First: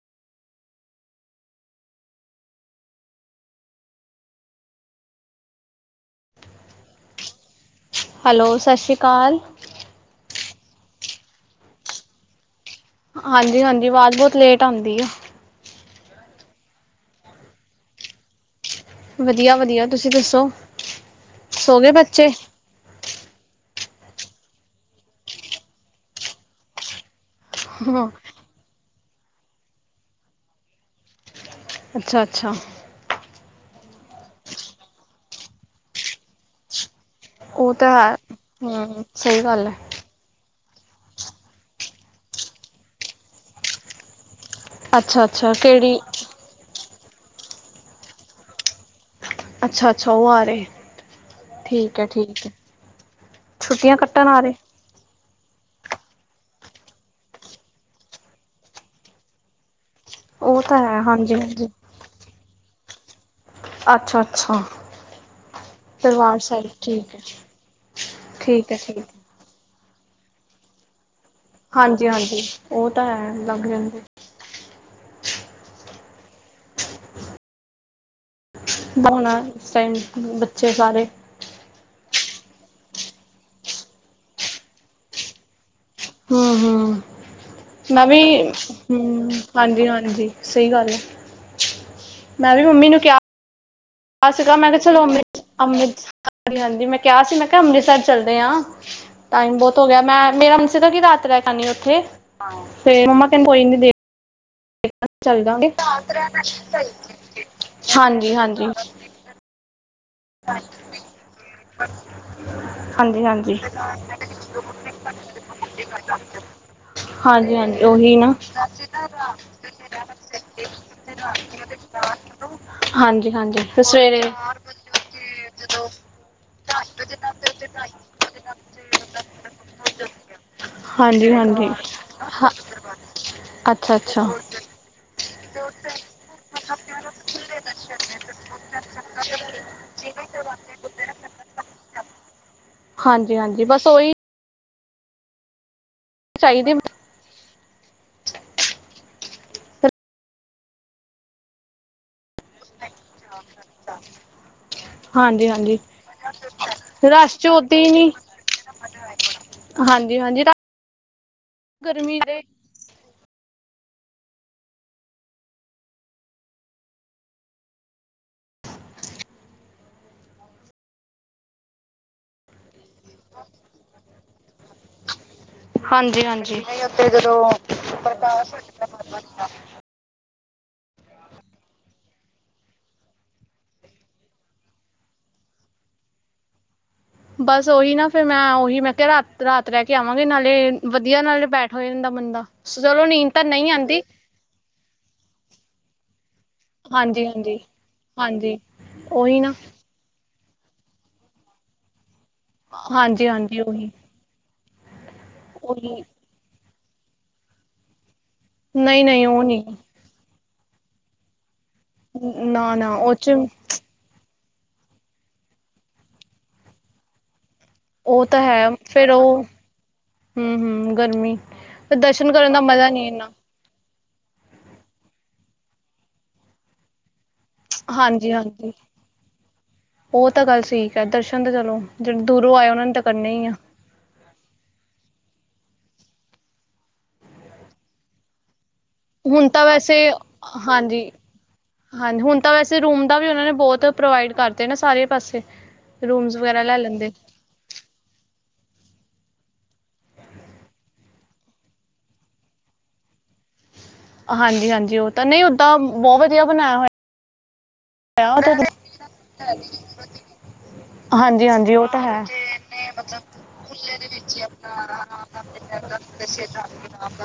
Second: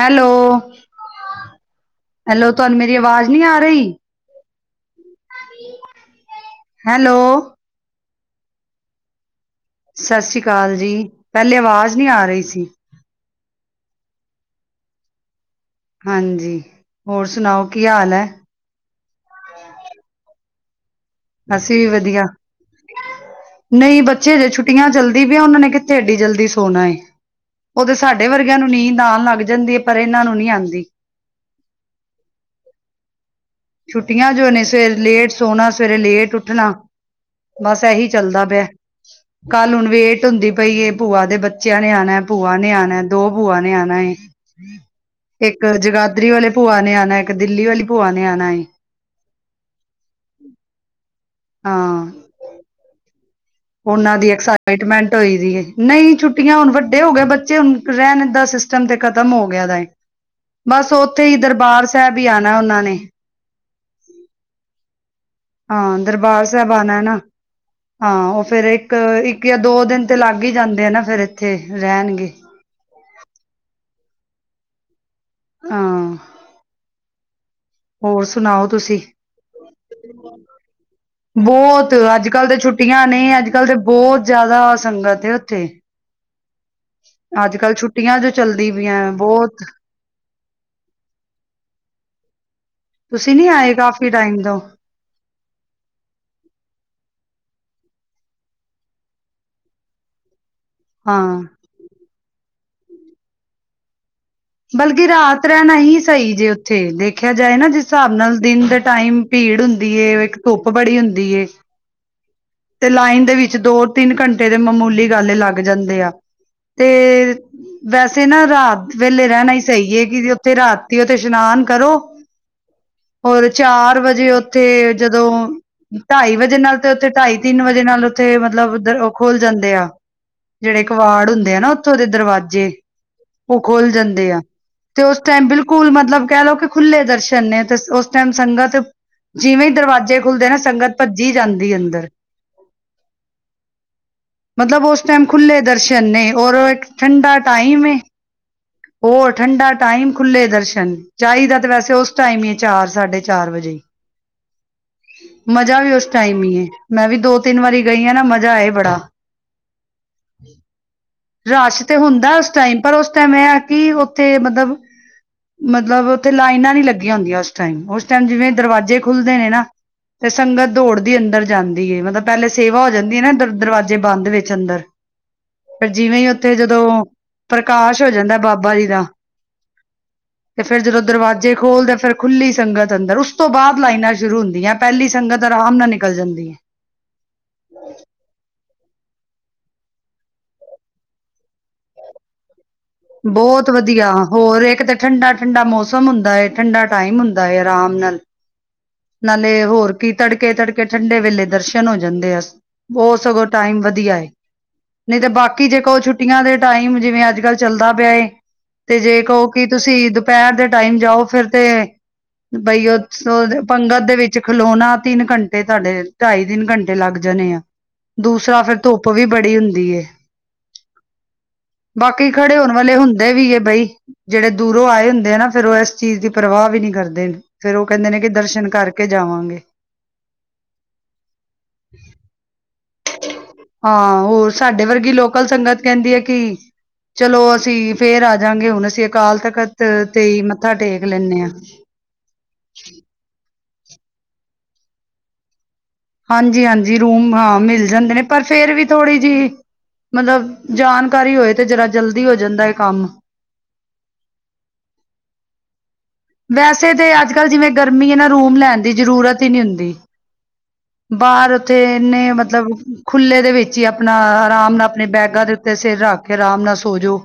Hello hello ਤੁਹਾਨੂੰ ਮੇਰੀ ਆਵਾਜ਼ ਨੀ ਆ ਰਹੀ। ਹੈਲੋ। ਹੈਲੋ ਸਤਿ ਸ਼੍ਰੀ ਅਕਾਲ। ਸਤਿ ਸ੍ਰੀ ਅਕਾਲ ਜੀ ਪਹਿਲੇ ਆਵਾਜ਼ ਨੀ ਆ ਰਹੀ ਸੀ। ਹਾਂਜੀ ਹਾਂਜੀ ਆਵਾਜ਼ ਬਹੁਤ ਲੇਟ ਆਉਂਦੀ ਆ। ਹਾਂਜੀ ਹੋਰ ਸੁਣਾਓ ਕੀ ਹਾਲ ਹੈ। ਵਧੀਆ ਵਧੀਆ ਤੁਸੀਂ ਦੱਸੋ। ਅਸੀਂ ਸੋ ਵੀ ਗਏ ਵਧੀਆ। ਬੱਚੇ ਨਹੀਂ ਬੱਚੇ ਹਜੇ ਛੁੱਟੀਆਂ ਚਲਦੀ ਪ ਆ ਉਹਨਾ ਨੇ ਕਿੱਥੇ ਐਡੀ ਜਲਦੀ ਸੋਣਾ ਏ। ਉਹਦੇ ਹਾਂ ਸਾਡੇ ਵਰਗਿਆਂ ਨੂੰ ਨੀਂਦ ਆਉਣ ਲੱਗ ਜਾਂਦੀ ਹੈ ਪਰ ਇਹਨਾਂ ਨੂੰ ਨਹੀਂੀ ਆਉਂਦੀ। ਅੱਛਾ ਅੱਛਾ। ਛੁੱਟੀਆਂ ਜੋ ਨੇ ਸਵੇਰੇ ਲੇਟ ਸੋਣਾ ਸਵੇਰੇ ਲੇਟ ਉੱਠਣਾ। ਉਹ ਬਸ ਤਾਂ ਇਹੀ ਹੈ ਚੱਲਦਾ ਪਿਆ ਹਮ ਸਹੀ ਗੱਲ ਹੈ ਕੱਲ ਹੁਣ ਵੇਟ। ਧੁੰਦੀ ਪਈ ਭੂਆ ਦੇ ਬੱਚਿਆਂ ਨੇ ਆਉਣਾ, ਭੂਆ ਨੇ ਆਉਣਾ, ਦੋ ਭੂਆ ਨੇ ਆਉਣਾ। ਅੱਛਾ ਅੱਛਾ ਇੱਕ ਕਿਹੜੀ ਜਗਾਦਰੀ ਵਾਲੇ ਭੂਆ ਨੇ ਆਉਣਾ, ਇੱਕ ਦਿੱਲੀ ਵਾਲੀ ਭੂਆ ਨੇ ਆਉਣਾ। ਅੱਛਾ ਅੱਛਾ, ਉਹ ਆ ਰਹੇ, ਠੀਕ ਹੈ ਹਾਂ, ਠੀਕ ਹੈ। ਛੁੱਟੀਆਂ ਉਹਨਾਂ ਕੱਟਣ ਦੀ ਆ ਰਹੇ ਐਕਸਾਈਟਮੈਂਟ ਹੋਈ ਸੀ, ਨਹੀਂ ਛੁੱਟੀਆਂ ਹੁਣ ਵੱਡੇ ਹੋ ਗਏ ਬੱਚੇ, ਹੁਣ ਰਹਿਣ ਦਾ ਸ ਤੇ ਖ਼ਤਮ ਹੋ ਗਿਆ ਦਾ, ਉਹ ਤਾਂ ਬਸ ਹੈ ਉੱਥੇ ਹਾਂਜੀ ਹੀ ਹਾਂਜੀ ਦਰਬਾਰ ਸਾਹਿਬ ਹੀ ਆਉਣਾ ਉਹਨਾਂ ਨੇ। ਅੱਛਾ -ਅੱਛਾ, ਹਾਂ ਦਰਬਾਰ ਸਾਹਿਬ, ਆਣਾ ਠੀਕ ਨਾ। ਹੈ। ਹਾਂ ਉਹ ਫੇਿਰ ਠੀਕ ਹੈ ਇੱਕ, ਠੀਕ ਹੈ ਇੱਕ ਜਾਂ ਦੋ ਦਿਨ ਤੇ ਲੱਗ ਹੀ ਜਾਂਦੇ ਆ ਨਾ ਫਿਰ। ਹਾਂਜੀ ਹਾਂਜੀ, ਉਹ ਤਾਂ ਹੈ, ਲੱਗ ਰਿਹਾ। ਹਾਂ। ਹੋਰ ਸੁਣਾਓ? ਤੁਸੀਂ? ਬਉਣਾ, ਇਸ ਟਾਈਮ ਬੱਚੇ ਸਾਰੇ ਬਹੁਤ, ਅੱਜ ਕੱਲ ਤਾਂ ਛੁੱਟੀਆਂ ਨੇ, ਅੱਜ ਕੱਲ ਤੇ ਬਹੁਤ ਜ਼ਿਆਦਾ ਸੰਗਤ ਹੈ ਉੱਥੇ। ਹਮ ਹਮ, ਅੱਜ-ਕੱਲ੍ਹ ਮੈਂ ਛੁੱਟੀਆਂ ਵੀ, ਜੋ ਚੱਲਦੀ ਪਈਆਂ ਹਮ, ਬਹੁਤ ਹਾਂਜੀ ਹਾਂਜੀ। ਸਹੀ ਗੱਲ ਹੈ, ਮੈਂ ਵੀ ਮੰਮੀ ਨੂੰ ਕਿਹਾ ਨਹੀਂ ਆਏਗਾ ਕਿਹਾ ਚਲੋ ਅੰਮ੍ਰਿ ਅੰਮ੍ਰਿਤ, ਹਾਂ ਹਾਂਜੀ ਮੈਂ ਕਿਹਾ ਸੀ, ਮੈਂ ਕਿਹਾ ਅੰਮ੍ਰਿਤਸਰ ਚੱਲਦੇ ਹਾਂ। ਟਾਈਮ ਬਹੁਤ ਹੋ ਗਿਆ, ਮੈਂ ਮੇਰਾ ਮਨ ਸੀ, ਕੀ ਰਾਤ ਰਹਿ ਹਾਂ ਕੇ ਆਨੇ ਉੱਥੇ, ਫਿਰ ਮੰਮਾ ਕਹਨੂੰ ਕੋਈ ਨ ਦੇ ਬਲਕਿ ਚੱਲ ਰਾਤ ਜਾਂਗੇ ਰਹਿਣਾ ਹੀ ਸਹੀ ਜੇ ਉੱਥੇ, ਦੇਖਿਆ ਜਾਏ ਨਾ ਜਿਸ ਹਿਸਾਬ ਹਾਂਜੀ ਨਾਲ ਹਾਂਜੀ ਦਿਨ ਦੇ ਹਾਂਜੀ ਟਾਈਮ ਭੀੜ ਹੁੰਦੀ, ਇੱਕ ਧੁੱਪ ਬੜੀ ਹੁੰਦੀ ਏ। ਅੱਛਾ। ਤੇ ਲਾਈਨ ਦੇ ਵਿੱਚ, ਦੋ ਤਿੰਨ ਘੰਟੇ ਦੇ ਮਾਮੂਲੀ ਗੱਲ ਲੱਗ ਜਾਂਦੇ ਆ। ਤੇ ਹਾਂਜੀ ਹਾਂਜੀ ਉਹੀ ਵੈਸੇ ਨਾ, ਰਾਤ ਵੇਲੇ ਰਹਿਣਾ ਹੀ ਸਹੀ ਹੈ। ਕਿ ਉੱਥੇ ਰਾਤ ਉਥੇ ਇਸ਼ਨਾਨ ਕਰੋ, ਹਾਂਜੀ ਹੋਰ ਹਾਂਜੀ ਫਿਰ ਚਾਰ ਸਵੇਰੇ ਵਜੇ ਉੱਥੇ ਜਦੋਂ, ਢਾਈ ਵਜੇ ਨਾਲ ਤੇ ਉੱਥੇ ਢਾਈ ਤਿੰਨ ਵਜੇ ਨਾਲ ਉੱਥੇ, ਮਤਲਬ ਉਹ ਖੋਲ ਜਾਂਦੇ ਆ ਜਿਹੜੇ ਕਵਾਰੜ ਹਾਂਜੀ ਹੁੰਦੇ ਆ ਹਾਂਜੀ ਨਾ ਉੱਥੋਂ ਦੇ ਦਰਵਾਜ਼ੇ, ਉਹ ਖੋਲ ਅੱਛਾ ਅੱਛਾ ਜਾਂਦੇ ਆ। ਤੇ ਉਸ ਟਾਈਮ ਬਿਲਕੁਲ ਮਤਲਬ ਕਹਿ ਲਓ, ਕਿ ਖੁੱਲ੍ਹੇ ਦਰਸ਼ਨ ਨੇ ਤੇ ਉਸ ਟਾਈਮ ਸੰਗਤ ਜਿਵੇਂ ਹੀ ਦਰਵਾਜ਼ੇ ਖੁੱਲਦੇ ਨਾ, ਸੰਗਤ ਭੱਜੀ ਜਾਂਦੀ ਅੰਦਰ। ਹਾਂਜੀ ਹਾਂਜੀ, ਬਸ ਉਹੀ ਮਤਲਬ ਉਸ ਟਾਈਮ ਖੁੱਲ੍ਹੇ ਦਰਸ਼ਨ ਨੇ, ਔਰ ਚਾਹੀਦੇ ਇੱਕ ਠੰਡਾ ਟਾਈਮ ਏ ਉਹ ਠੰਡਾ ਟਾਈਮ, ਖੁੱਲੇ ਦਰਸ਼ਨ, ਚਾਹੀਦਾ ਤੇ ਵੈਸੇ ਉਸ ਟਾਈਮ ਹੀ ਚਾਰ ਸਾਢੇ ਚਾਰ ਵਜੇ, ਹਾਂਜੀ ਹਾਂਜੀ ਮਜਾ ਵੀ ਉਸ ਟਾਈਮ ਈ ਏ। ਮੈਂ ਵੀ ਦੋ ਰਸ਼ ਚ ਤਿੰਨ ਓਦਾਂ ਵਾਰੀ ਹੀ ਗਈ ਨੀ ਆ ਨਾ, ਮਜ਼ਾ ਆਏ ਬੜਾ ਹਾਂਜੀ ਹਾਂਜੀ ਰਸ਼ ਤੇ ਗਰਮੀ ਹੁੰਦਾ ਦੇ ਉਸ ਟਾਈਮ, ਪਰ ਉਸ ਟਾਈਮ ਇਹ ਹੈ ਕਿ ਉੱਥੇ ਮਤਲਬ ਮਤਲਬ ਉੱਥੇ ਲਾਈਨਾਂ ਨੀ ਲੱਗੀਆਂ ਹੁੰਦੀਆਂ ਉਸ ਟਾਈਮ, ਉਸ ਟਾਈਮ ਜਿਵੇਂ ਦਰਵਾਜ਼ੇ ਖੁੱਲ੍ਹਦੇ ਨੇ ਨਾ ਤੇ, ਸੰਗਤ ਦੌੜ ਦੀ ਅੰਦਰ ਜਾਂਦੀ ਹੈ, ਮਤਲਬ ਪਹਿਲੇ ਸੇਵਾ ਹੋ ਜਾਂਦੀ ਹੈ ਨਾ, ਦਰ ਦਰਵਾਜ਼ੇ ਬੰਦ ਵਿੱਚ ਅੰਦਰ ਫਿਰ ਜਿਵੇਂ ਹਾਂਜੀ ਹੀ ਉੱਥੇ ਹਾਂਜੀ ਜਦੋਂ, ਪ੍ਰਕਾਸ਼ ਹੋ ਜਾਂਦਾ ਬਾਬਾ ਜੀ ਦਾ ਤੇ ਫਿਰ ਜਦੋਂ ਦਰਵਾਜ਼ੇ ਖੋਲਦੇ, ਫਿਰ ਖੁੱਲੀ ਸੰਗਤ ਅੰਦਰ, ਉਸ ਤੋਂ ਬਾਅਦ ਲਾਈਨਾਂ ਸ਼ੁਰੂ ਹੁੰਦੀਆਂ। ਪਹਿਲੀ ਸੰਗਤ, ਆਰਾਮ ਨਾਲ ਨਿਕਲ ਜਾਂਦੀ ਹੈ। ਬਸ ਉਹੀ ਨਾ ਫਿਰ, ਮੈਂ ਉਹੀ ਮੈਂ ਕਿਹਾ ਰਾਤ, ਰਾਤ ਰਹਿ ਕੇ ਆਵਾਂਗੇ ਨਾਲੇ ਵਧੀਆ ਨਾਲੇ ਬੈਠ ਹੋ ਜਾਂਦਾ ਬੰਦਾ ਚਲੋ ਨੀ ਬਹੁਤ ਵਧੀਆ, ਹੋਰ ਇੱਕ ਤਾਂ ਠੰਡਾ- ਠੰਡਾ ਮੌਸਮ ਹੁੰਦਾ ਹੈ, ਠੰਡਾ ਟਾਈਮ ਹਾਂਜੀ ਹੁੰਦਾ ਹਾਂਜੀ ਹੈ ਆਰਾਮ ਨਾਲ। ਹਾਂਜੀ। ਉਹੀ ਨਾ ਨਾਲੇ ਹੋਰ ਕੀ ਤੜਕੇ ਤੜਕੇ ਠੰਡੇ ਵੇਲੇ ਦਰਸ਼ਨ ਹੋ ਜਾਂਦੇ ਆ। ਉਹ ਹਾਂਜੀ ਸਗੋਂ ਹਾਂਜੀ ਟਾਈਮ ਉਹੀ ਵਧੀਆ ਐ। ਨਈ ਤੇ ਬਾਕੀ ਜੇ ਕੋੋ ਉਹੀ ਛੁੱਟੀਆਂ ਦੇ ਟਾਈਮ ਜਿਵੇਂ ਅੱਜ-ਕੱਲ ਚੱਲਦਾ ਪਿਆ ਏ। ਤੇ ਨਹੀਂ ਜੇ ਨਹੀਂ ਉਹ ਕਹੋ ਕਿ ਨਹੀਂ ਤੁਸੀਂ ਦੁਪਹਿਰ ਦੇ ਟਾਈਮ ਜਾਓ ਫਿਰ ਤੇ ਨਾ ਬਈ ਨਾ ਉਹ ਚ ਸੋਦੇ ਪੰਗਤ ਦੇ ਵਿੱਚ ਖਲੋਣਾ ਤਿੰਨ ਘੰਟੇ ਤੁਹਾਡੇ ਢਾਈ ਤਿੰਨ ਘੰਟੇ ਲੱਗ ਜਾਣੇ ਆ। ਉਹ ਤਾਂ ਦੂਸਰਾ ਹੈ ਫਿਰ ਧੁੱਪ ਵੀ ਉਹ ਬੜੀ ਹੁੰਦੀ ਏ। ਹੂੰ-ਹੂੰ ਗਰਮੀ ਫਿਰ ਲੋਕੀ ਦਰਸ਼ਨ ਕਰਨ ਖੜੇ ਦਾ ਹੋਣ ਮਜ਼ਾ ਵਾਲੇ ਨਹੀਂ ਇੰਨਾ ਹੁੰਦੇ ਵੀ ਏ ਬਈ। ਜਿਹੜੇ ਦੂਰੋਂ ਆਏ ਹੁੰਦੇ ਆ ਨਾ ਫਿਰ ਉਹ ਇਸ ਚੀਜ਼ ਦੀ ਪਰਵਾਹ ਵੀ ਨੀ ਕਰਦੇ। ਫਿਰ ਉਹ ਕਹਿੰਦੇ ਨੇ ਕਿ ਦਰਸ਼ਨ ਹਾਂਜੀ-ਹਾਂਜੀ। ਕਰਕੇ ਜਾਵਾਂਗੇ। ਉਹ ਤਾਂ ਗੱਲ ਠੀਕ ਐ ਦਰਸ਼ਨ ਤਾਂ ਚਲੋ ਜਿਹੜੇ ਦੂਰੋਂ ਆਏ ਉਹਨਾਂ ਨੇ ਤਾਂ ਕਰਨੇ ਈ ਆ। ਹਾਂ ਹੋਰ ਸਾਡੇ ਵਰਗੀ ਲੋਕਲ ਸੰਗਤ ਕਹਿੰਦੀ ਐ ਕਿ ਚਲੋ ਅਸੀਂ ਫਿਰ ਆ ਜਾਂਗੇ ਹੁਣ ਅਸੀਂ ਅਕਾਲ ਹੁਣ ਤਾਂ ਤਖ਼ਤ ਵੈਸੇ ਤੇ ਈ ਮੱਥਾ ਟੇਕ ਹਾਂਜੀ। ਲੈਨੇ ਆ। ਹਾਂਜੀ, ਹੁਣ ਤਾਂ ਵੈਸੇ ਰੂਮ ਦਾ ਵੀ ਉਹਨਾਂ ਨੇ ਬਹੁਤ ਪ੍ਰੋਵਾਈਡ ਕਰਦੇ ਨਾ ਸਾਰੇ ਪਾਸੇ ਰੂਮਸ ਵਗੈਰਾ ਹਾਂਜੀ- ਲੈ ਹਾਂਜੀ ਲੈਂਦੇ ਰੂਮ ਹਾਂ ਮਿਲ ਜਾਂਦੇ ਨੇ, ਪਰ ਫੇਰ ਵੀ ਥੋੜ੍ਹੀ ਜਿਹੀ ਮਤਲਬ ਜਾਣਕਾਰੀ ਹੋਏ ਤੇ ਜਰਾ ਜਲਦੀ ਹੋ ਜਾਂਦਾ ਐ, ਕੰਮ ਹਾਂਜੀ-ਹਾਂਜੀ ਉਹ ਤਾਂ ਨਈ ਔ ਤਾ ਬਹੁਤ ਵਧੀਆ ਬਣਾਇਆ ਵੈਸੇ ਤਾਂ ਅੱਜ ਕੱਲ ਜਿਵੇਂ ਗਰਮੀ ਐ, ਨਾ ਹੋਇਆ। ਉਹ ਰੂਮ ਤਾਂ ਲੈਨ ਦੀ ਜ਼ਰੂਰਤ ਈ ਨੀ ਹੁੰਦੀ ਬਾਰ ਉੱਥੇ ਹਾਂਜੀ-ਹਾਂਜੀ ਉਹ ਤਾਂ ਹੈ। ਇੰਨੇ ਮਤਲਬ ਖੁੱਲੇ ਦੇ ਵਿੱਚ ਹੀ ਅਪਣਾ ਆਰਾਮ ਨਾਲ ਆਪਣਾ ਬੈਗਾਂ ਦੇ ਤੇ ਸਿਰ ਰੱਖ ਕੇ ਆਰਾਮ ਨਾਲ ਸੋਜੋ,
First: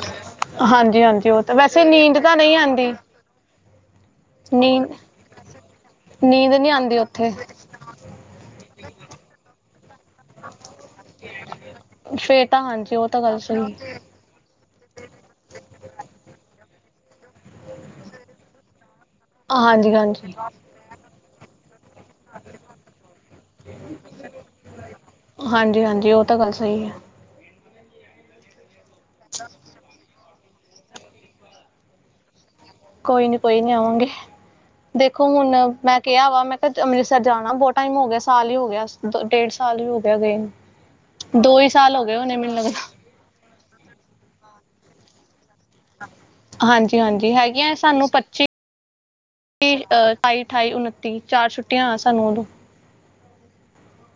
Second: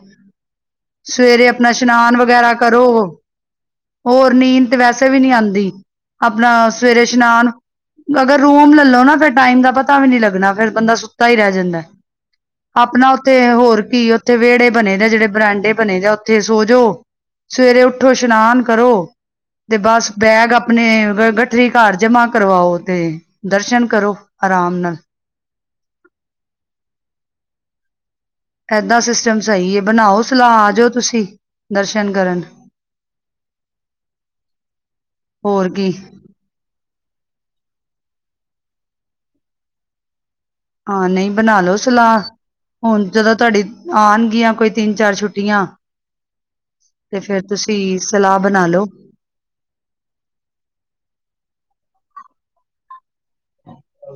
ਹਾਂਜੀ-ਹਾਂਜੀ ਉਹ ਸਵੇਰੇ ਤਾਂ ਆਪਣਾ ਵੈਸੇ ਇਸ਼ਨਾਨ ਨੀਂਦ ਤਾਂ ਵਗੈਰਾ ਨਹੀਂ ਕਰੋ ਆਂਦੀ। ਹੋਰ ਨੀਂਦ ਤੇ ਵੈਸੇ ਵੀ ਨਹੀਂ ਆਦੀ, ਨੀਂਦ ਆਪਣਾ ਨਹੀਂ ਆਉਂਦੀ ਸਵੇਰੇ ਉੱਥੇ ਇਸ਼ਨਾਨ ਅਗਰ ਰੂਮ ਲੈਲੋ ਨਾ ਫੇਰ ਟਾਈਮ ਦਾ ਪਤਾ ਵੀ ਨੀ ਲੱਗ ਲੱਗਣਾ ਫੇਰ ਬੰਦਾ ਸੁੱਤਾ ਈ ਰਹਿ ਜਾਂਦਾ, ਫੇਰ ਤਾਂ ਹਾਂਜੀ ਉਹ ਆਪਣਾ ਤਾਂ ਉੱਥੇ ਗੱਲ ਸਹੀ ਹੋਰ ਹੈ। ਕੀ ਉੱਥੇ ਵਿਹੜੇ ਬਣੇ ਦੇ, ਜਿਹੜੇ ਬਰਾਂਡੇ ਬਣੇ ਆ ਉੱਥੇ ਸੋਜੋ ਸਵੇਰੇ ਉੱਠੋ ਇਸ਼ਨਾਨ ਕਰੋ, ਤੇ ਹਾਂਜੀ ਬਸ ਹਾਂਜੀ ਬੈਗ ਆਪ ਆਪਣੇ ਗਠਰੀ ਘਰ ਜਮਾ ਕਰਵਾਓ, ਤੇ ਦਰਸ਼ਨ ਕਰੋ ਆਰਾਮ ਨਾਲ ਹਾਂਜੀ-ਹਾਂਜੀ ਉਹ ਤਾਂ ਗੱਲ ਸਈ ਐ। ਏਦਾਂ ਸਿਸਟਮ ਸਈ ਐ, ਬਣਾਓ ਸਲਾਹ ਆ ਜਾਓ ਤੁਸੀਂ ਦਰਸ਼ਨ ਕਰਨ ਕੋਈ ਨੀ ਕੋਈ ਨੀ ਆਵਾਂਗੇ, ਦੇਖੋ ਹੁਣ ਹੋਰ ਕੀ ਮੈਂ ਕਿਹਾ ਵਾ ਮੈਂ ਅੰਮ੍ਰਿਤਸਰ ਜਾਣਾ ਬਹੁਤ ਟਾਈਮ ਹੋ ਗਿਆ ਸਾਲ ਈ ਹੋ ਗਿਆ ਡੇਢ ਸਾਲ ਈ ਹੋ ਗਿਆ ਗਏ ਵੇ ਹਾਂ ਨੀ ਬਣਾਲੋ ਸਲਾਹ ਲੱਗਦਾ ਹੁਨ ਜਦੋਂ ਤੁਹਾਡੀ ਆਣਗੀਆਂ ਕੋਈ ਤਿੰਨ ਚਾਰ ਛੁੱਟੀਆਂ ਹਾਂਜੀ ਤੇ ਹਾਂਜੀ ਫੇਰ ਤੁਸੀਂ ਸਲਾਹ ਬਣਾ ਲੋ ਕਿ ਠਾਈ ਅਠਾਈ ਉਨੱਤੀ ਚਾਰ ਛੁੱਟੀਆਂ ਐ ਸਾਨੂੰ ਉਦੋਂ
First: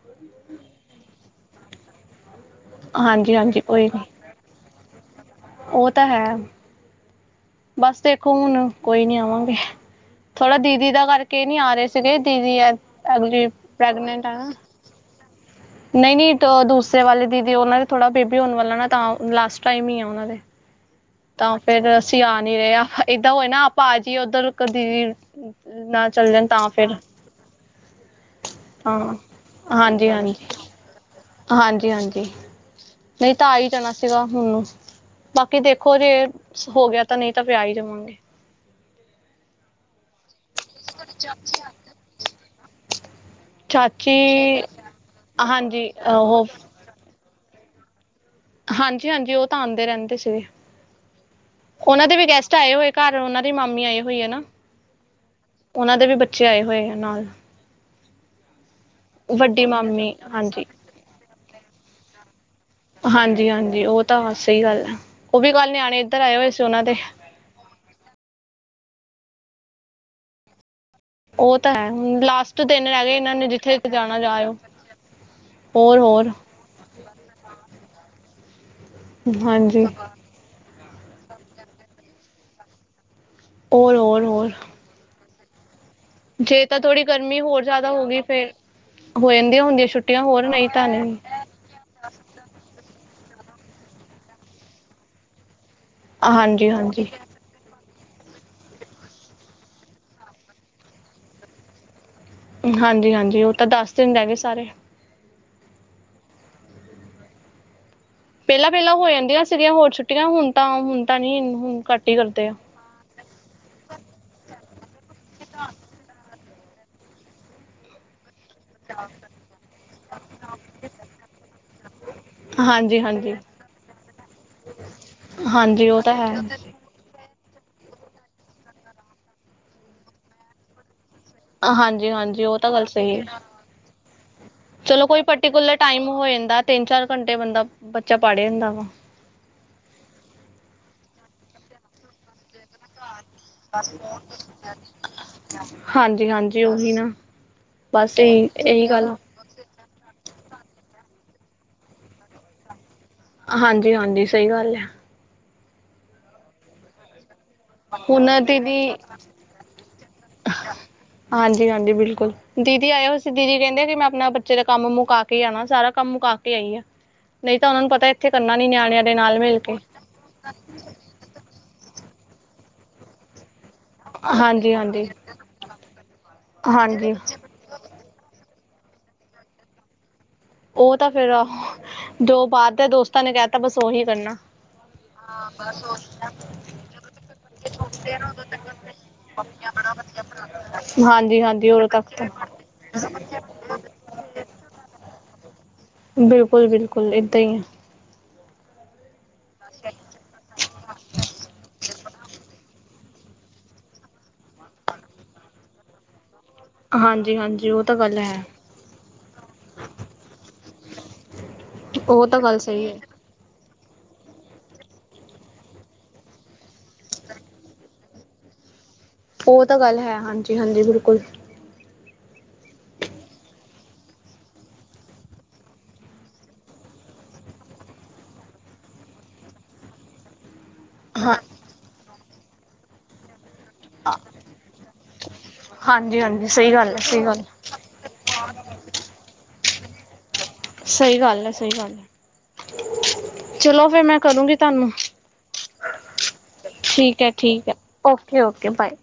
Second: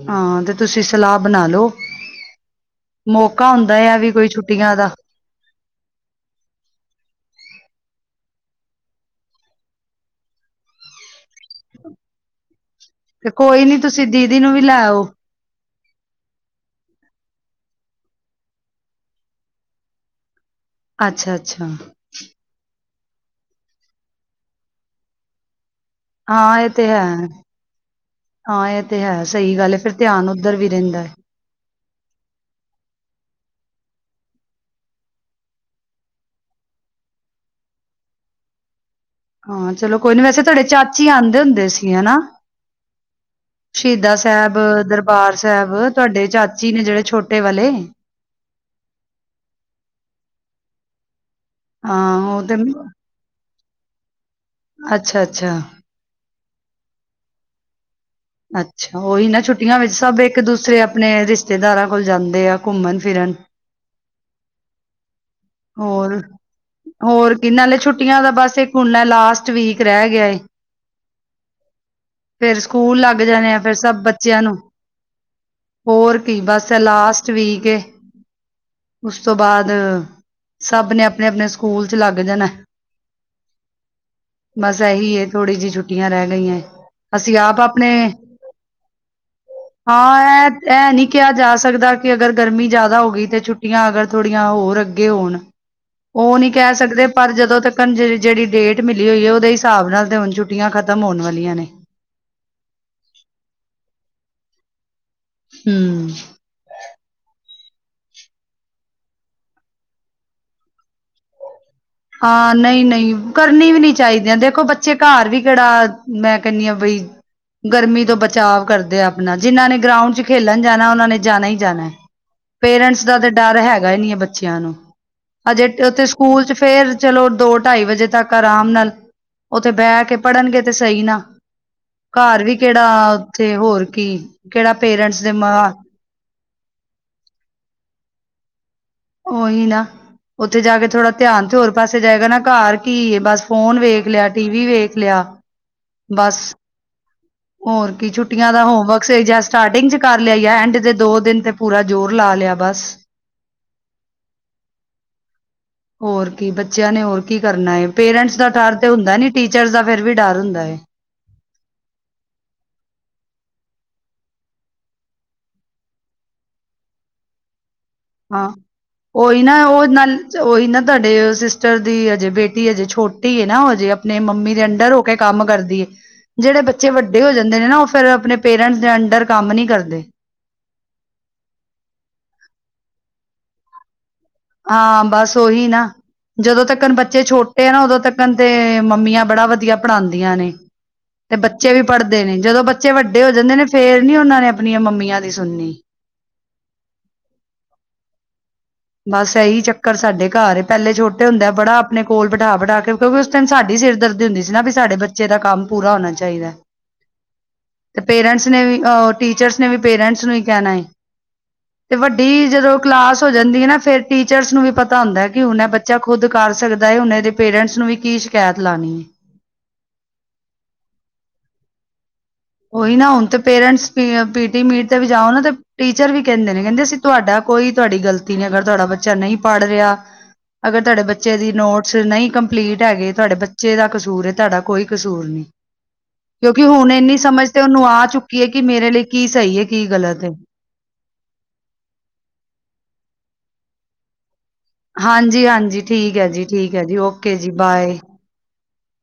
ਹਾਂ, ਤੇ ਤੁਸੀਂ ਸਲਾਹ ਬਣਾ ਲਓ ਹਾਂਜੀ ਮੌਕਾ ਹਾਂਜੀ ਹੁੰਦਾ ਆ ਨੀ ਵੀ ਕੋਈ ਛੁੱਟੀਆਂ ਦਾ ਉਹ ਤਾਂ ਹੈ। ਬਸ ਦੇਖੋ ਹੁਣ, ਕੋਈ ਨੀ ਆਵਾਂਗੇ ਥੋੜਾ ਦੀਦੀ ਦਾ ਕਰਕੇ ਨੀ ਆ ਰਹੇ ਸੀਗੇ ਦੀਦੀ ਤੇ ਅਗਲੀ ਕੋਈ ਨੀ ਤੁਸੀਂ ਪ੍ਰੈਗਨੈਂਟ ਦੀਦੀ ਆ ਨੂੰ ਵੀ ਲੈ ਆਓ ਨਈ-ਨਈ ਦੂਸਰੇ ਵਾਲੇ ਦੀਦੀ ਉਹਨਾਂ ਦੇ ਥੋੜ੍ਹਾ ਬੇਬੀ ਹੋਣ ਵਾਲਾ ਨਾ ਤਾਂ ਲਾਸਟ ਟਾਈਮ ਈ ਆ ਉਹਨਾਂ ਦੇ ਅੱਛਾ ਤਾਂ ਅੱਛਾ ਫੇਰ ਅਸੀਂ ਆ ਨੀ ਰਹੇ ਏਦਾਂ ਹੋਏ ਨਾ ਆਪਾਂ ਆ ਜਾਈਏ ਉੱਧਰ ਕਦੀ ਨਾਲ ਹਾਂ ਇਹ ਤੇ ਹੈ, ਹਾਂ ਇਹ ਤੇ ਹੈ, ਸਹੀ ਗੱਲ ਐ ਫਿਰ ਧਿਆਨ ਉੱਧਰ ਵੀ ਰਹਿੰਦਾ ਐ। ਹਾਂਜੀ-ਹਾਂਜੀ, ਨਈ ਤਾਂ ਆ ਈ ਜਾਣਾ ਸੀਗਾ ਹੁਣ ਨੂੰ। ਬਾਕੀ ਦੇਖੋ ਜੇ, ਹੋ ਗਿਆ ਤਾਂ ਨਹੀਂ ਤਾਂ ਫਿਰ ਆ ਹੀ ਜਾਵਾਂਗੇ ਹਾਂ ਚਲੋ ਕੋਈ ਨੀ, ਵੈਸੇ ਤੁਹਾਡੇ ਚਾਚੀ ਆਉਂਦੇ ਹੁੰਦੇ ਸੀ ਹੈਨਾ ਚਾਚੀ ਸ਼ਹੀਦਾ ਸਾਹਿਬ, ਦਰਬਾਰ ਸਾਹਿਬ, ਹਾਂਜੀ ਤੁਹਾਡੇ ਉਹ ਚਾਚੀ ਨੇ ਜਿਹੜੇ ਛੋਟੇ ਵਾਲੇ ਹਾਂਜੀ- ਹਾਂਜੀ, ਉਹ ਤਾਂ ਆਂਦੇ ਰਹਿੰਦੇ ਸੀਗੇ, ਉਹਨਾਂ ਹਾਂ ਦੇ ਵੀ ਉਹ ਤੇ ਗੈਸਟ ਆਏ ਹੋਏ ਘਰ ਫੇਰ, ਉਹਨਾਂ ਦੀ ਮਾਮੀ ਆਈ ਹੋਈ ਹੈ ਨਾ ਅੱਛਾ ਅੱਛਾ ਉਹਨਾਂ ਦੇ ਵੀ ਬੱਚੇ ਆਏ ਹੋਏ ਆ, ਨਾਲ ਅੱਛਾ, ਉਹੀ ਨਾ ਵੱਡੀ ਛੁੱਟੀਆਂ ਵਿੱਚ ਮਾਮੀ ਸਭ ਇੱਕ ਹਾਂਜੀ ਦੂਸਰੇ ਆਪਣੇ ਰਿਸ਼ਤੇਦਾਰਾਂ ਕੋਲ ਜਾਂਦੇ ਆ, ਘੁੰਮਣ ਫਿਰਨ ਹਾਂਜੀ ਹਾਂਜੀ ਉਹ ਤਾਂ ਸਹੀ ਗੱਲ ਹੈ, ਉਹ ਵੀ ਕੱਲ੍ਹ ਨਿਆਣੇ ਇੱਧਰ ਆਏ ਹੋਏ ਸੀ ਉਹਨਾਂ ਦੇ ਇਹਨਾਂੇ ਛੁੱਟੀਆਂ ਦਾ ਬਸ, ਇੱਕ ਹੁਣ ਲਾਸਟ ਵੀਕ ਰਹਿ ਗਿਆ ਏ ਉਹ ਤਾਂ ਹੈ ਹੁਣ ਫੇਿਰ ਲਾਸਟ ਦਿਨ ਸਕੂਲ ਰਹਿ ਗਏ ਲੱਗ ਇਹਨਾਂ ਨੇ ਜਾਨੇ ਆ, ਫਿਰ ਜਿੱਥੇ ਸਭ ਜਾਣਾ ਬੱਚਿਆਂ ਜਾਇਓ ਨੂੰ ਹੋਰ ਕੀ, ਬੱਸ ਏ ਲਾਸਟ ਵੀਕ ਏ, ਉਸ ਤੋਂ ਬਾਅਦ ਹਾਂਜੀ ਸਭ ਨੇ ਅਪਣੇ, ਅਪਣੇ ਸਕੂਲ 'ਚ ਲੱਗ ਜਾਣਾ [inaudible] ਬਸ ਇਹੀ ਏ, ਥੋੜ੍ਹੀ ਜਿਹੀ ਛੁੱਟੀਆਂ ਰਹਿ ਗਈਆਂ, ਜੇ ਤਾਂ ਥੋੜ੍ਹੀ ਅਸੀਂ ਗਰਮੀ ਆਪ ਹੋਰ ਆਪਣੇ ਜ਼ਿਆਦਾ ਹੋ ਗਈ ਫੇਰ ਹੋ ਜਾਂਦੀਆਂ ਹੁੰਦੀਆਂ ਹਾਂ ਛੁੱਟੀਆਂ ਹੋਰ ਇਹ, ਤਾਂ ਇਹ ਨਹੀਂ ਕਿਹਾ ਜਾ ਸਕਦਾ ਅਗਰ ਗਰਮੀ ਜਿਆਦਾ ਹੋ ਗਈ, ਤੇ ਛੁੱਟੀਆਂ ਅਗਰ ਥੋੜੀਆਂ ਹੋਰ ਅੱਗੇ ਹੋਣ ਉਹ ਨਹੀਂ ਹਾਂਜੀ ਕਹਿ ਸਕਦੇ, ਹਾਂਜੀ ਪਰ ਜਦੋਂ ਤੱਕ ਜਿਹੜੀ ਡੇਟ ਮਿਲੀ ਹੋਈ ਹੈ, ਉਹਦੇ ਹਿਸਾਬ ਨਾਲ ਤੇ ਹੁਣ ਛੁੱਟੀਆਂ ਖਤਮ ਹੋਣ ਵਾਲੀਆਂ ਨੇ ਹਾਂਜੀ ਹਾਂਜੀ, ਉਹ ਤਾਂ ਦੱਸ ਦਿਨ ਰਹਿ ਗਏ ਸਾਰੇ। ਹਮ। ਪਹਿਲਾਂ- ਪਹਿਲਾਂ ਹੋ ਜਾਂਦੀਆਂ ਸੀਗੀਆਂ ਹੋਰ ਛੁੱਟੀਆਂ, ਹੁਣ ਤਾਂ ਹੁਣ ਤਾਂ ਨੀ ਹੁਣ ਘ ਹਾਂ, ਨਹੀਂ- ਨਹੀਂ। ਕਰਨੀ ਵੀ ਨੀ ਚਾਹੀਦੀਆਂ, ਦੇਖੋ ਬੱਚੇ ਘਰ ਵੀ ਕਿਹੜਾ ਮੈਂ ਕਹਿੰਦੀ ਹ ਬਈ ਗਰਮੀ ਤੋਂ ਬਚਾਅ ਕਰਦੇ ਆ ਆਪਣਾ, ਜਿਨਾਂ ਨੇ ਗਰਾਊਂਡ 'ਚ ਖੇਲਣ ਜਾਣਾ, ਉਹਨਾਂ ਨੇ ਜਾਣਾ ਹੀ ਜਾਣਾ ਹੈ। ਹਾਂਜੀ ਪੇਰੈਂਟਸ ਦਾ ਤਾਂ ਹਾਂਜੀ ਡਰ ਹੈਗਾ ਹੀ ਨਹੀਂ ਹੈ ਬੱਚਿਆਂ ਨੂੰ, ਅਜੇ ਹਾਂਜੀ ਉਹ ਉੱਥੇ ਤਾਂ ਹੈ ਸਕੂਲ 'ਚ ਫਿਰ ਚਲੋ ਦੋ ਢਾਈ ਵਜੇ ਤੱਕ ਆਰਾਮ ਨਾਲ, ਉੱਥੇ ਬਹਿ ਕੇ ਪੜ੍ਹਨਗੇ ਤੇ ਸਹੀ ਨਾ ਹਾਂਜੀ ਘਰ ਹਾਂਜੀ ਵੀ ਉਹ ਤਾਂ ਗੱਲ ਕਿਹੜਾ ਸਹੀ ਹੈ ਉੱਥੇ ਹੋਰ ਕੀ, ਕਿਹੜਾ ਚਲੋ ਪੇਰੈਂਟਸ ਕੋਈ ਦੇ ਮ ਪਰਟੀਕੂਲਰ ਟਾਈਮ ਹੋ ਜਾਂਦਾ ਤਿੰਨ ਚਾਰ ਘੰਟੇ ਬੰਦਾ, ਬੱਚਾ ਪੜ੍ਹੇ ਹੁੰਦਾ ਵਾ। ਉਓਹੀ ਨਾ, ਉੱਥੇ ਜਾ ਕੇ ਥੋੜਾ ਧਿਆਨ ਤੇ ਹੋਰ ਪਾਸੇ ਜਾਏਗਾ ਨਾ, ਘਰ ਕੀ ਬਸ ਫੋਨ ਵੇਖ ਲਿਆ, ਟੀਵ ਵੇਖ ਲਿਆ, ਹਾਂਜੀ ਬਸ ਹਾਂਜੀ ਉਹੀ ਨਾ ਹੋਰ ਕੀ, ਬਸ ਇਹੀ ਛੁੱਟੀਆਂ ਦਾ ਇਹੀ ਹੋਮਵਰਕ ਗੱਲ ਸ ਜਾ ਸਟਾਰਟਿੰਗ 'ਚ ਕਰ ਲਿਆ, ਐਂਡ ਦੇ ਦੋ ਦਿਨ ਤੇ ਪੂਰਾ ਜ਼ੋਰ ਲਾ ਲਿਆ, ਬਸ ਹਾਂਜੀ ਹਾਂਜੀ, ਸਹੀ ਗੱਲ ਹੈ। ਹੋਰ ਕੀ, ਬੱਚਿਆਂ ਨੇ ਹੋਰ ਕੀ ਕਰਨਾ ਹੈ। ਹੁਣ ਪੇਰੈਂਟਸ ਦਾ ਡਰ ਤੇ ਦੀਦੀ ਹੁੰਦਾ ਨੀ, ਟੀਚਰਸ ਦਾ ਫੇਿਰ ਵੀ ਡਰ ਹੁੰਦਾ ਹੈ। ਹਾਂਜੀ ਹਾਂਜੀ, ਬਿਲਕੁਲ। ਦੀਦੀ ਆਏ ਹੋਏ ਸੀ, ਦੀਦੀ ਕਹਿੰਦੇ ਕਿ ਮੈਂ ਆਪਣਾ ਬੱਚੇ ਦਾ ਕੰਮ ਮੁਕਾ ਕੇ ਆਣਾ, ਸਾਰਾ ਕੰਮ ਮੁਕਾ ਕੇ ਆਈ ਆ। ਨਹੀਂ ਤਾਂ, ਉਹਨਾਂ ਨੂੰ ਪਤਾ ਇੱਥੇ ਹਾਂ, ਕਰਨਾ ਨੀ ਨਿਆਣਿਆਂ ਦੇ ਨਾਲ ਉਹੀ ਨਾ ਮਿਲ ਕੇ ਉਹ ਨਾਲ, ਉਹੀ ਨਾ ਤੁਹਾਡੇ ਦੀ ਹਜੇ ਬੇਟੀ ਹਜੇ ਛੋਟੀ ਹੈ ਨਾ, ਉਹ ਹਜੇ ਆਪਣੇ ਮੰਮੀ ਦੇ ਹਾਂਜੀ ਅੰਡਰ ਹੋ ਹਾਂਜੀ ਕੇ ਕੰਮ ਕਰਦੀ ਹੈ, ਜਿਹੜੇ ਬੱਚੇ ਹਾਂਜੀ ਵੱਡੇ ਹੋ ਜਾਂਦੇ ਨੇ ਨਾ ਫਿਰ, ਆਪਣੇ ਪੇਰੈਂਟਸ ਦੇ ਅੰਡਰ ਕੰਮ ਨੀ ਕਰਦੇ। ਉਹ ਤਾਂ ਫੇਿਰ, ਜੋ ਬਾਹਰ ਦੇ ਦੋਸਤਾਂ ਨੇ ਕਹਿਤਾ, ਬਸ ਉਓਹੀ ਕਰਨਾ। ਹਾਂ ਬਸ ਉਓਹੀ ਨਾ, ਜਦੋਂ ਤੱਕ ਬੱਚੇ ਛੋਟੇ ਆ ਨਾ, ਉਦੋਂ ਤੱਕ ਤੇ ਮੰਮੀਆਂ ਬੜਾ ਵਧੀਆ ਪੜਾਦੀਆਂ ਨੇ, ਤੇ ਹਾਂਜੀ ਹਾਂਜੀ ਬੱਚੇ ਵੀ ਉਦੋਂ ਤੱਕ ਪੜ੍ਹਦੇ ਨੇ, ਤਾਂ ਜਦੋਂ ਬੱਚੇ ਵੱਡੇ ਹੋ ਜਾਂਦੇ ਨੇ, ਫੇਰ ਨੀ ਓਹਨਾਂ ਨੇ ਆਪਣੀਆਂ ਮੰਮੀਆਂ ਦੀ ਸੁਣਨੀ। ਬਿਲਕੁਲ -ਬਿਲਕੁਲ, ੱਏਦਾਂ ਈ ਆ, ਬਸ ਏਹੀ ਚੱਕਰ ਸਾਡੇ ਘਰ ਐ, ਪਹਿਲੇ ਛੋਟੇ ਹੁੰਦੇ ਬੜਾ ਆਪਣੇ ਕੋਲ ਬਠਾ -ਬਠਾ ਕੇ, ਕਿਓਕਿ ਉਸ ਟਾਈਮ ਸਾਡੀ ਸਿਰ ਦਰਦੀ ਹੁੰਦੀ ਸੀ ਨਾ, ਵੀ ਸਾਡੇ ਬੱਚੇ ਦਾ ਕੰਮ ਪੂਰਾ ਹੋਣਾ ਚਾਹੀਦਾ। ਹਾਂਜੀ ਹਾਂਜੀ ਓਹ ਤਾਂ ਤੇ ਗੱਲ ਹੈ ਪੇਰੈਂਟਸ ਨੇ ਵੀ ਓ, ਟੀਚਰਸ ਨੇ ਵੀ ਪੇਰੈਂਟਸ ਨੂੰ ਈ ਕਹਿਣਾ ਏ, ਤੇ ਉਹ ਤਾਂ ਵੱਡੀ ਗੱਲ ਜਦੋਂ ਸਹੀ ਹੈ ਕਲਾਸ ਹੋ ਜਾਂਦੀ ਹੈ ਨਾ, ਫੇਰ ਟੀਚਰਸ ਨੂੰ ਵੀ ਪਤਾ ਹੁੰਦਾ, ਕਿ ਹੁਣ ਬੱਚਾ ਖੁਦ ਕਰ ਸਕਦਾ ਏ, ਹੁਨ ਏਦੇ ਪੇਰੈਂਟਸ ਨੂੰ ਵੀ ਕੀ ਸ਼ਿ ਸ਼ਿਕਾਇਤ ਲਾਣੀ ਏ। ਓਹ ਤਾਂ ਗੱਲ ਹੈ, ਹਾਂਜੀ -ਹਾਂਜੀ ਬਿਲਕੁਲ। ਓਹੀ ਨਾ ਹੁਣ, ਤੇ ਪੇਰੈਂਟਸ ਪੀ ਅ, ਪੀ, ਟੀ ਮੀਟ ਤੇ ਵੀ ਜਾਓ ਨਾ, ਤੇ ਟੀਚਰ ਵੀ ਕਹਿੰਦੇ ਨੇ ਕਹਿੰਦੇ ਅਸੀਂ ਤੁਹਾਡਾ ਕੋਈ ਤੁਹਾਡੀ ਗਲਤੀ ਨਹੀਂ, ਅਗਰ ਤੁਹਾਡਾ ਬੱਚਾ ਨਹੀਂ ਪੜ੍ਹ ਰਿਹਾ ਅਗਰ ਤੁਹਾਡੇ ਹਾਂ ਬੱਚੇ ਦੀ ਨੋਟਸ ਨਈ ਕੰਪਲੀਟ ਹੈਗੇ, ਤੁਹਾਡੇ ਬੱਚੇ ਦਾ ਕਸੂਰ ਏ, ਤੁਹਾਡਾ ਕੋਈ ਕਸੂਰ ਨਈ ਹਾਂਜੀ -ਹਾਂਜੀ ਸਹੀ ਗੱਲ ਏ, ਸਹੀ ਗੱਲ। ਤੇ ਓਹਨੂੰ ਆ ਚੁੱਕੀ ਏ, ਕਿ ਮੇਰੇ ਲਈ ਕੀ ਸਈ ਏ, ਕੀ ਗਲਤ ਏ, ਸਹੀ ਗੱਲ ਐ, ਸਹੀ ਗੱਲ ਐ, ਚਲੋ ਫੇਿਰ ਮੈਂ ਕਰੂਗੀ, ਹਾਂਜੀ -ਹਾਂਜੀ ਠੀਕ ਏ ਜੀ -ਠੀਕ ਏ ਜੀ, ਹੈ ਓਕੇ ਜੀ ਠੀਕ ਹੈ ਬਾਏ। Okay -okay bye.